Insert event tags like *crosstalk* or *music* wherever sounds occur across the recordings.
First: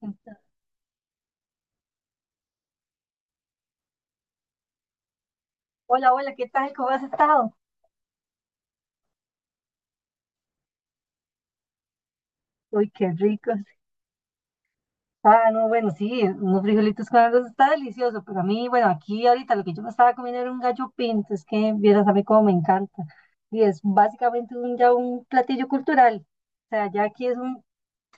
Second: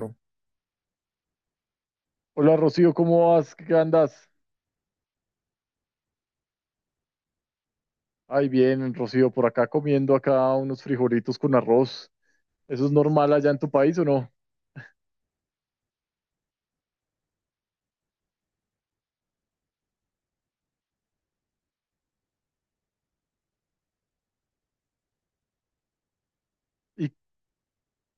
Entonces, Hola, Rocío, ¿cómo vas? ¿Qué andas? hola, hola, ¿qué tal? ¿Cómo has estado? Ay, bien, Rocío, por acá comiendo acá unos frijolitos con arroz. ¿Eso Uy, es qué normal allá en ricos. tu país o no? Ah, no, bueno, sí, unos frijolitos con arroz está delicioso, pero a mí, bueno, aquí ahorita lo que yo me estaba comiendo era un gallo pinto, es que vieras a mí cómo me encanta. Y es básicamente ya un platillo cultural. O sea, ya ¿Y, aquí es un,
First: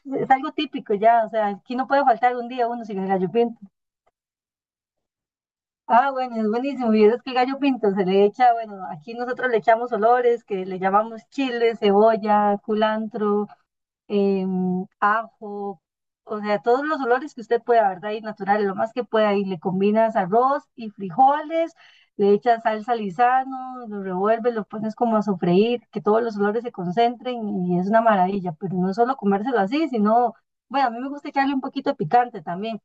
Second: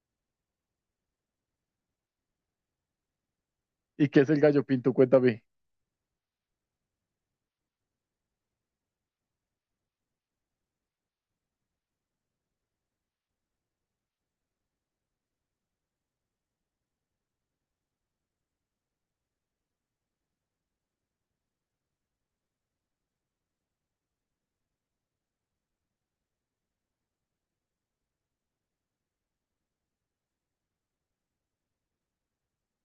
es algo típico ya, o sea, aquí no puede faltar un día uno sin el gallo pinto. y qué es el gallo pinto? Cuéntame. Ah, bueno, es buenísimo. Y es que el gallo pinto se le echa, bueno, aquí nosotros le echamos olores, que le llamamos chile, cebolla, culantro. Ajo, o sea, todos los olores que usted pueda, ¿verdad? Y naturales, lo más que pueda. Y le combinas arroz y frijoles, le echas salsa lisano, lo revuelves, lo pones como a sofreír, que todos los olores se concentren y es una maravilla. Pero no solo comérselo así, sino, bueno, a mí me gusta echarle un poquito de picante también,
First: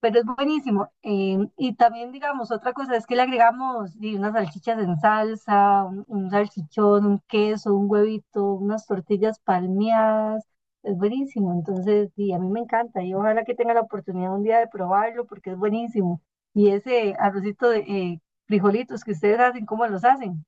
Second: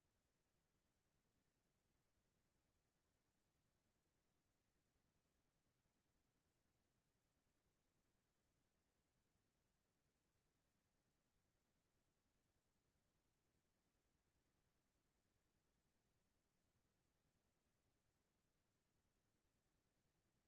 pero es buenísimo. Y también, digamos, otra cosa es que le agregamos di, unas salchichas en salsa, un salchichón, un queso, un huevito, unas tortillas palmeadas. Es buenísimo. Entonces, sí, a mí me encanta y ojalá que tenga la oportunidad un día de probarlo porque es buenísimo. Y ese arrocito de frijolitos que ustedes hacen, ¿cómo los hacen?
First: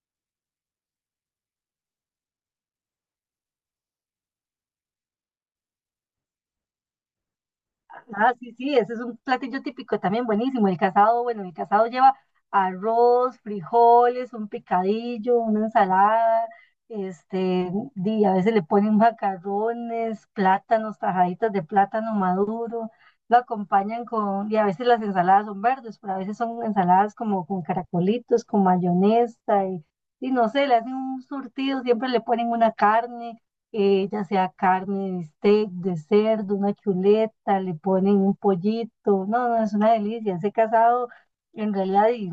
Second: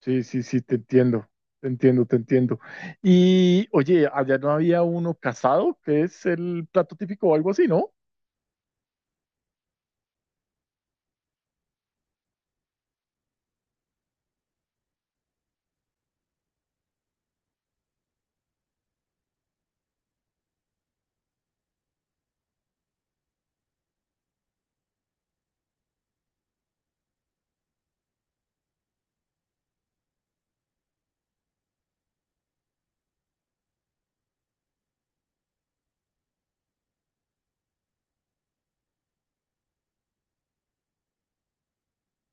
Sí, sí, sí, te entiendo, te entiendo, te entiendo. Y oye, allá no había uno casado, que es el plato típico o algo así, ¿no? Ah, sí, sí, ese es un platillo típico también buenísimo. El casado, bueno, el casado lleva arroz, frijoles, un picadillo, una ensalada, este, y a veces le ponen macarrones, plátanos, tajaditas de plátano maduro, lo acompañan con, y a veces las ensaladas son verdes, pero a veces son ensaladas como con caracolitos, con mayonesa, y no sé, le hacen un surtido, siempre le ponen una carne ya sea carne de steak, de cerdo, una chuleta, le ponen un pollito. No, no, es una delicia. Ese casado, en realidad, y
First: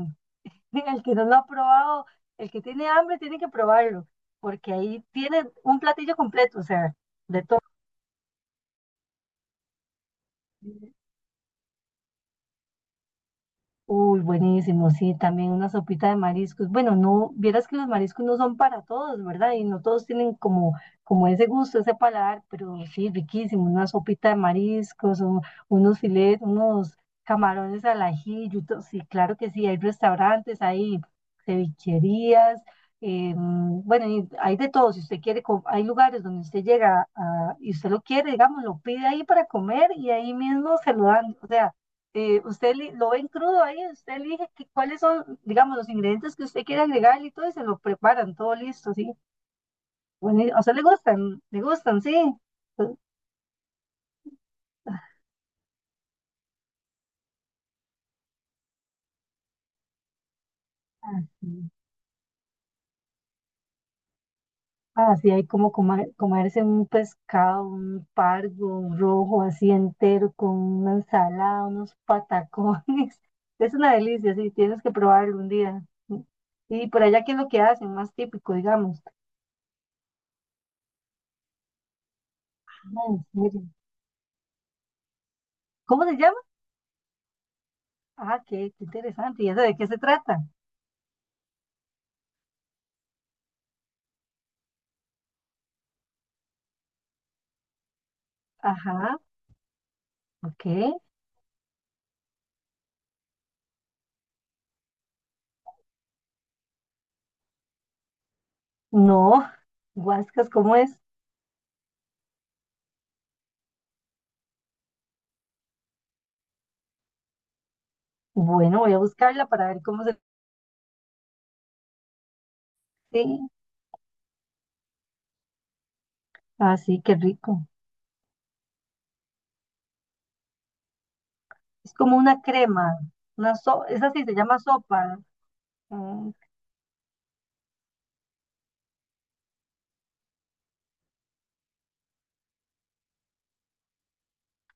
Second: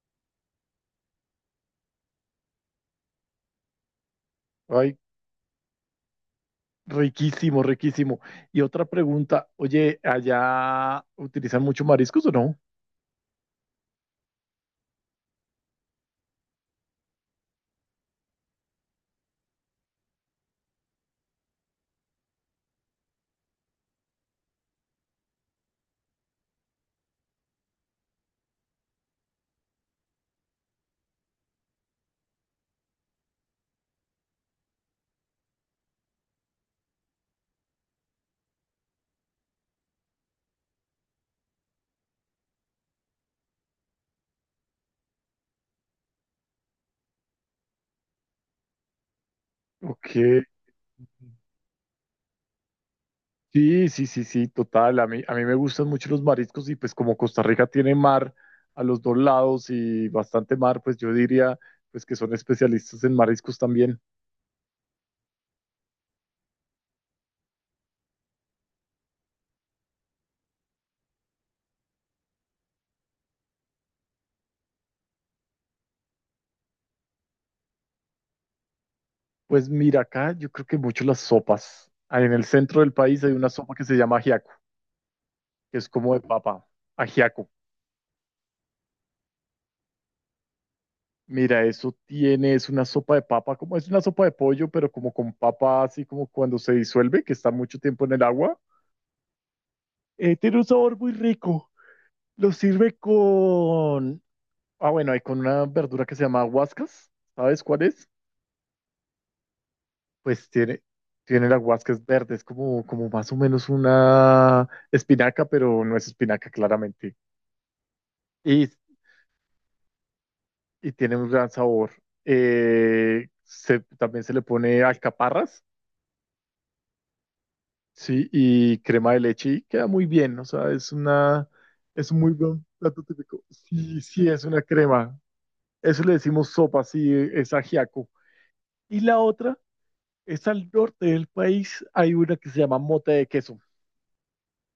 *laughs* el que no lo ha probado, el que tiene hambre tiene que probarlo, porque Ay, ahí tiene un platillo completo, o sea, de todo. riquísimo, riquísimo. Y otra pregunta, oye, ¿allá utilizan mucho mariscos o no? Uy, buenísimo, sí, también una sopita de mariscos. Bueno, no, vieras que los mariscos no son para todos, ¿verdad? Y no todos tienen como, como ese gusto, ese paladar, pero sí, riquísimo, una sopita de mariscos, o unos filetes, unos camarones al ajillo, sí, claro que sí, hay restaurantes, hay cevicherías, bueno, y hay de todo, si usted quiere, hay lugares donde usted llega y usted lo quiere, digamos, lo pide ahí para comer y ahí mismo se lo dan, o sea usted lo ven crudo ahí, usted elige cuáles son, digamos, los ingredientes que usted quiere agregar y todo, y se lo preparan, todo listo, sí. Ok. Bueno, y a usted le gustan, sí. Pues, Sí, sí, sí, sí, total. A mí me gustan mucho los mariscos y pues como Costa Rica tiene mar a los dos lados y bastante mar, pues yo ah, diría sí. pues que son especialistas en mariscos también. Ah, sí, hay como comerse un pescado, un pargo, un rojo así entero, con una ensalada, unos patacones. *laughs* Es una delicia, sí, tienes que probarlo un día. Y por allá, ¿qué es lo que hacen? Más típico, digamos. Pues mira, acá yo creo que mucho las sopas. Ah, en el centro del Ah, país en hay una serio. sopa que se llama ajiaco, que es ¿Cómo como se de llama? papa, ajiaco. Ah, qué, qué interesante. ¿Y eso de qué se trata? Mira, eso tiene, es una sopa de papa, como es una sopa de pollo, pero como con papa, así como cuando se disuelve, que está mucho tiempo en el agua. Ajá, Tiene ok. un sabor muy rico. Lo sirve con… Ah, bueno, hay con una verdura que se llama huascas. ¿Sabes cuál es? No, Pues huascas, ¿cómo tiene, es? tiene la huascas verde. Es como, como más o menos una espinaca, pero no es espinaca claramente. Y, Bueno, voy a buscarla para ver cómo se... y tiene un gran sabor. Sí, También se le pone alcaparras, así, qué rico. sí, y crema de leche y queda muy bien. Es Es como un muy una buen crema, plato típico. una so, Sí, esa sí sí, se es llama una crema. sopa. Eso le Mm. decimos sopa, sí, es ajiaco. Y la otra… Es al norte del país, hay una que se llama mote de queso,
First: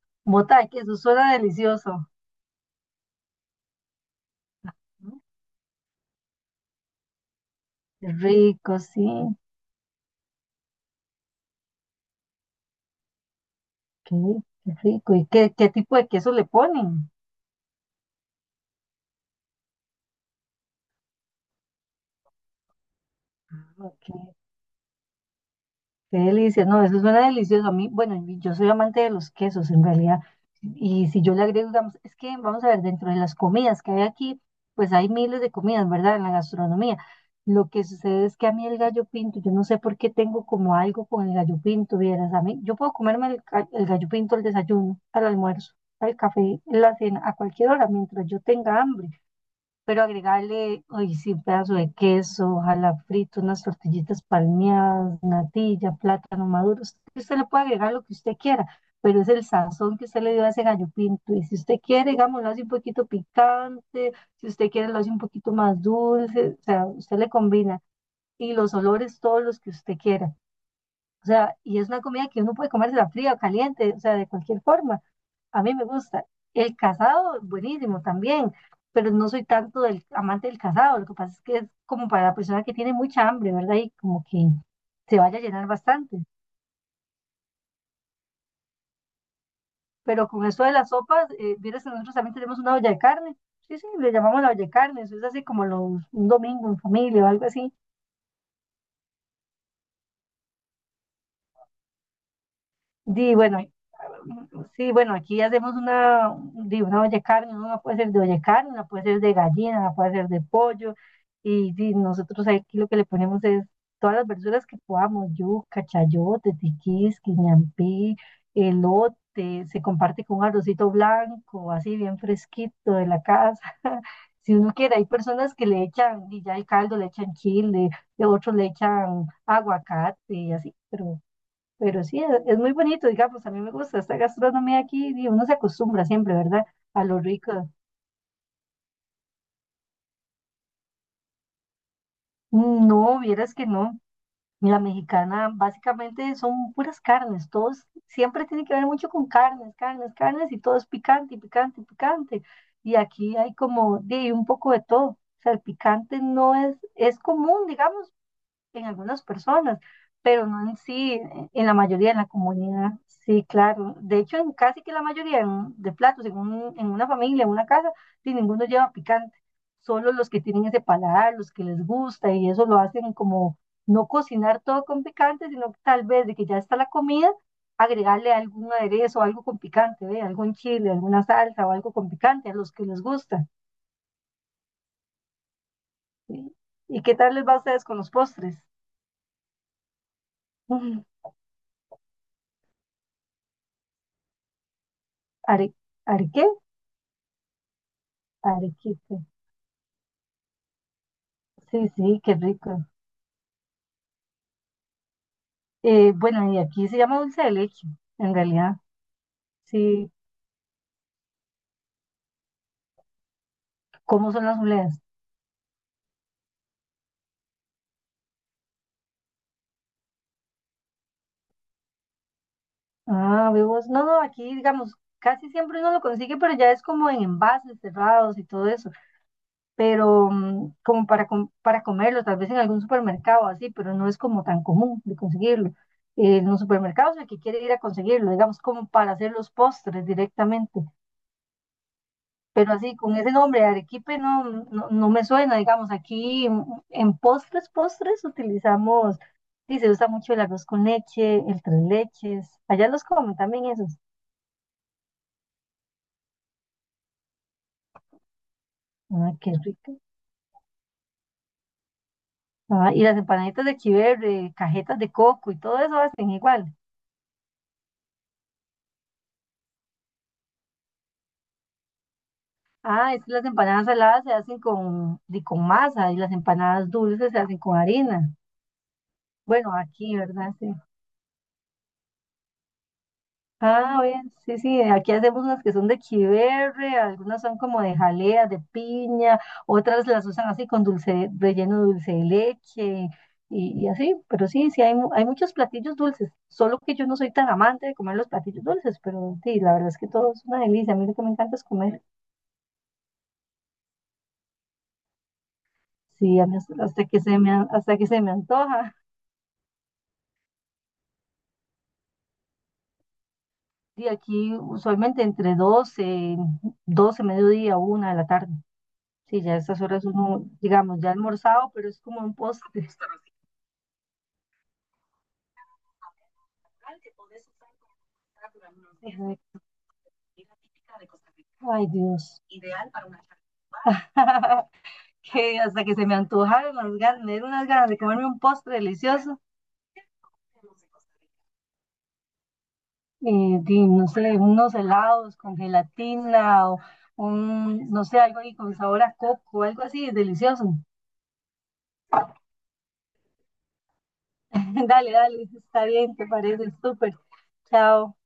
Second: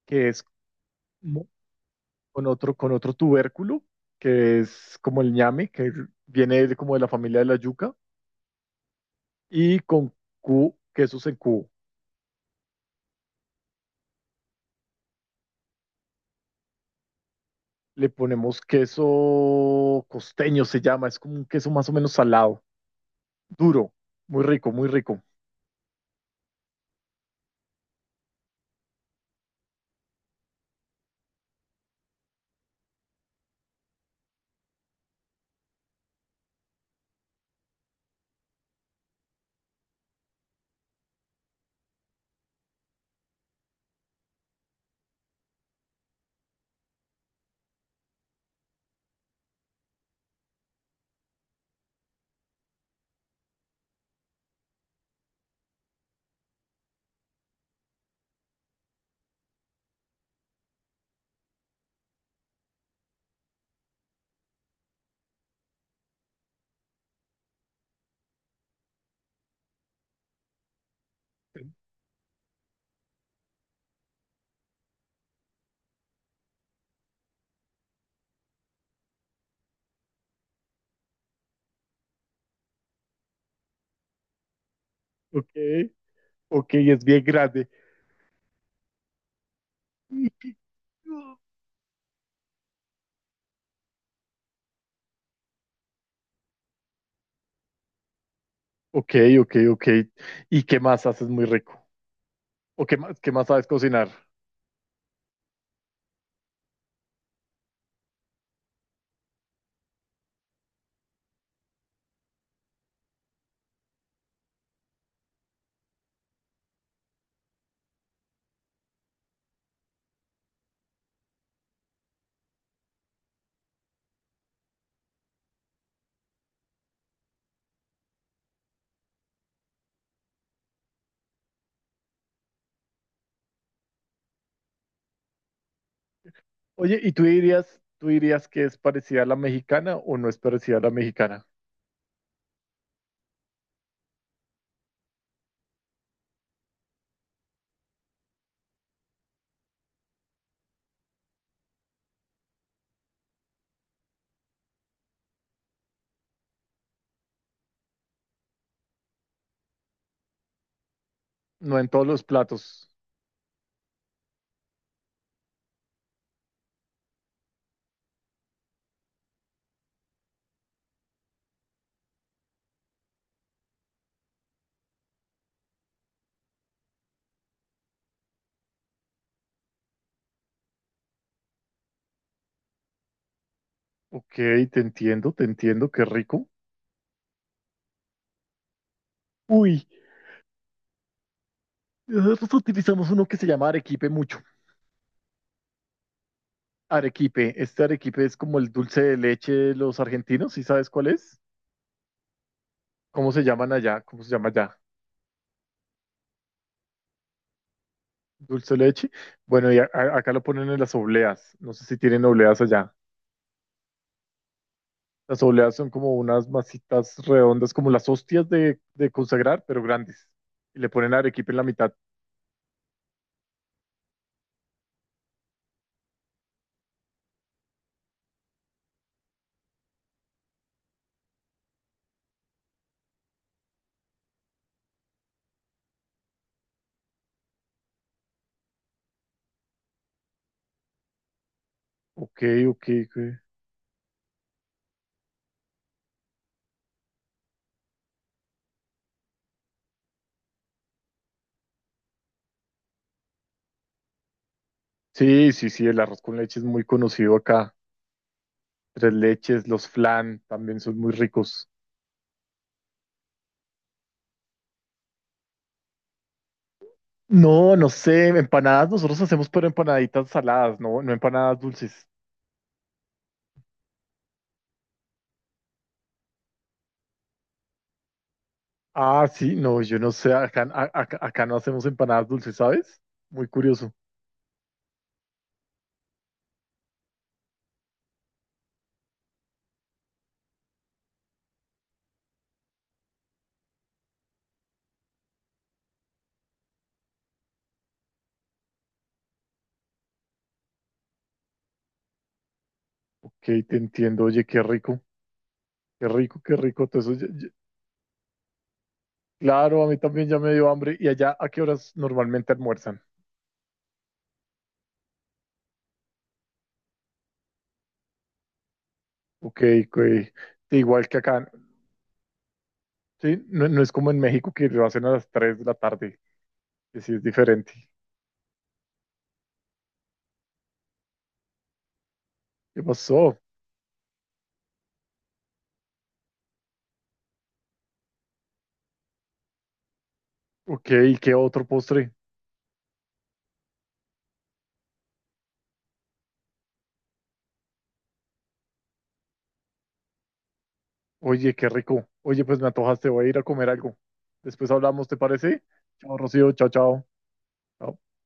que es Bota de queso, suena mo- delicioso. con otro tubérculo, que es Mm. como el ñame, que viene como de la familia de la yuca, Qué rico, sí, y con quesos en cubo. qué, qué rico. ¿Y qué, qué tipo de queso le ponen? Le ponemos queso costeño, se llama, es como un queso más o menos salado, Ah, duro, ok. muy rico, muy rico. Qué delicia, no, eso suena delicioso a mí. Bueno, y yo soy amante de los quesos en realidad. Y si yo le agrego, digamos, es que vamos a ver, dentro de las comidas que hay aquí, pues hay miles de comidas, ¿verdad? En la gastronomía. Lo que sucede es que a mí el gallo pinto, yo no sé por qué tengo como algo con el gallo pinto, vieras, a mí, yo puedo comerme el, el gallo pinto al desayuno, al almuerzo, al café, en la cena, a cualquier hora, mientras yo tenga hambre, pero agregarle, hoy sí, un pedazo de queso, ojalá frito, unas tortillitas palmeadas, natilla, plátano maduro. Usted le puede agregar lo que usted quiera, pero es el sazón que usted le dio a ese gallo pinto. Y si usted quiere, digamos, lo hace un poquito picante, si usted quiere, lo hace un poquito más dulce, o sea, usted le combina. Y los olores, todos los que usted quiera. O sea, y es una comida que uno puede comérsela fría o caliente, o sea, de cualquier forma. A mí me gusta. El casado, buenísimo también, pero no soy tanto del amante del casado. Lo que pasa es que es como para la persona que tiene mucha hambre, ¿verdad? Y como que se vaya a Ok, llenar bastante. ok, es bien grande. Pero Y con que- eso de las sopas, vieras que nosotros también tenemos una olla de carne. Sí, sí, le llamamos la olla de carne. Eso es así como los, un domingo en familia o algo así. Ok, ok, ok. ¿Y qué más haces muy rico? ¿O qué Di, más sabes bueno, cocinar? sí, bueno, aquí hacemos una, di, una olla de carne, ¿no? Una puede ser de olla de carne, una puede ser de gallina, una puede ser de pollo, y di, nosotros aquí lo que le ponemos es todas las verduras que podamos, yuca, chayote, tiquís, quinampí, elote, se comparte con un arrocito blanco, así bien fresquito de la casa. *laughs* Si uno quiere, hay personas que le echan, y ya el caldo le echan chile, y otros le echan aguacate y así, pero sí, es muy bonito, digamos, a mí me gusta esta gastronomía aquí y uno se acostumbra siempre, ¿verdad? Oye, A ¿y lo tú rico. dirías, tú dirías que es parecida a la mexicana o no es parecida a la mexicana? Mm, no, vieras que no. La mexicana básicamente son puras carnes, todos siempre tiene que ver mucho con carnes, carnes, carnes y todo es picante, y picante, y picante. Y aquí hay como de un poco de todo. O sea, el picante no es, es común, digamos, en algunas personas, pero no en sí, en la No en todos mayoría de los la platos. comunidad. Sí, claro. De hecho, en casi que la mayoría de platos, en, en una familia, en una casa, sí, ninguno lleva picante. Solo los que tienen ese paladar, los que les gusta, y eso lo hacen como no cocinar todo con picante, sino tal vez de que ya está la comida, agregarle algún aderezo, algo con picante, ¿ve? Algún chile, alguna salsa o algo con picante a los que les gusta. Ok, te entiendo, qué rico. ¿Sí? ¿Y qué tal les va a ustedes con los postres? Uy, *laughs* nosotros utilizamos uno que se llama arequipe mucho. ¿Are, are qué? Arequipe, este arequipe es como el dulce de Arequipe. leche de los argentinos, ¿sí sabes cuál es? Sí, sí, qué rico. ¿Cómo se llaman allá? ¿Cómo se llama allá? Bueno, y aquí se llama dulce de leche, en Dulce realidad. de leche. Bueno, y Sí, acá lo ponen en las obleas. No sé si tienen obleas allá. ¿cómo son las obleas? Las obleas son como unas masitas redondas, como las hostias de consagrar, pero grandes. Y le ponen arequipe en la mitad. Ah, vemos. No, no, aquí, digamos, casi siempre uno lo consigue, pero ya es como en envases cerrados y todo eso. Pero como para, para comerlo, tal vez en algún supermercado así, pero no es como tan común de conseguirlo. En los supermercados el que quiere ir a conseguirlo, digamos, como para hacer los postres directamente. Ok, Pero ok, así, con ok. ese nombre, arequipe, no, no, no me suena, digamos, aquí en postres, postres utilizamos, sí, se usa mucho el arroz con leche, el tres leches, allá los comen también esos, Sí, sí, sí, el arroz con leche es muy conocido acá. Tres ay, qué leches, los rico. flan también son muy ricos. Ah, y las empanaditas de chiverre, cajetas de coco y todo eso hacen igual. No, no sé, empanadas nosotros hacemos, pero empanaditas saladas, no, no empanadas dulces. Ah, es que las empanadas saladas se hacen con, con masa y las empanadas dulces se hacen con harina. Ah, sí, Bueno, no, yo no aquí, sé, ¿verdad? acá, Sí. Acá no hacemos empanadas dulces, ¿sabes? Muy curioso. Ah, bien, sí, sí, aquí hacemos unas que son de chiverre, algunas son como de jalea, de piña, otras las usan así con dulce, relleno de dulce de leche y así, pero sí, sí, hay, hay muchos platillos dulces, solo que yo no soy tan amante de comer los platillos dulces, pero sí, la verdad es que todo es una delicia, a mí lo que me encanta es comer, Ok, te entiendo, oye, qué rico, qué sí, rico, a qué mí hasta, rico. hasta Todo que eso… se me, hasta que se me antoja, Claro, a mí también ya me dio hambre. ¿Y allá a qué horas normalmente almuerzan? y aquí usualmente entre 12, 12, mediodía, una de la tarde. Sí, ya a Ok, estas ok. horas uno, digamos, Igual ya ha que acá. almorzado, pero es como un postre. Sí, no, no es como en México que lo hacen a las 3 de la tarde, que sí es diferente. Exacto, ay, Dios. ¿Qué pasó? *laughs* Que hasta que se me antojaron las ganas, me dieron unas ganas de comerme un postre delicioso. Ok, ¿y qué otro postre? Y, di, no sé, unos helados con gelatina o un, no sé, algo ahí con sabor a coco, algo así, delicioso. Oye, qué rico. Oye, pues me antojaste, voy a ir a comer algo. Después *laughs* hablamos, Dale, ¿te dale, parece? está bien, Chao, te Rocío, parece, chao, chao. súper. Chao. Chao.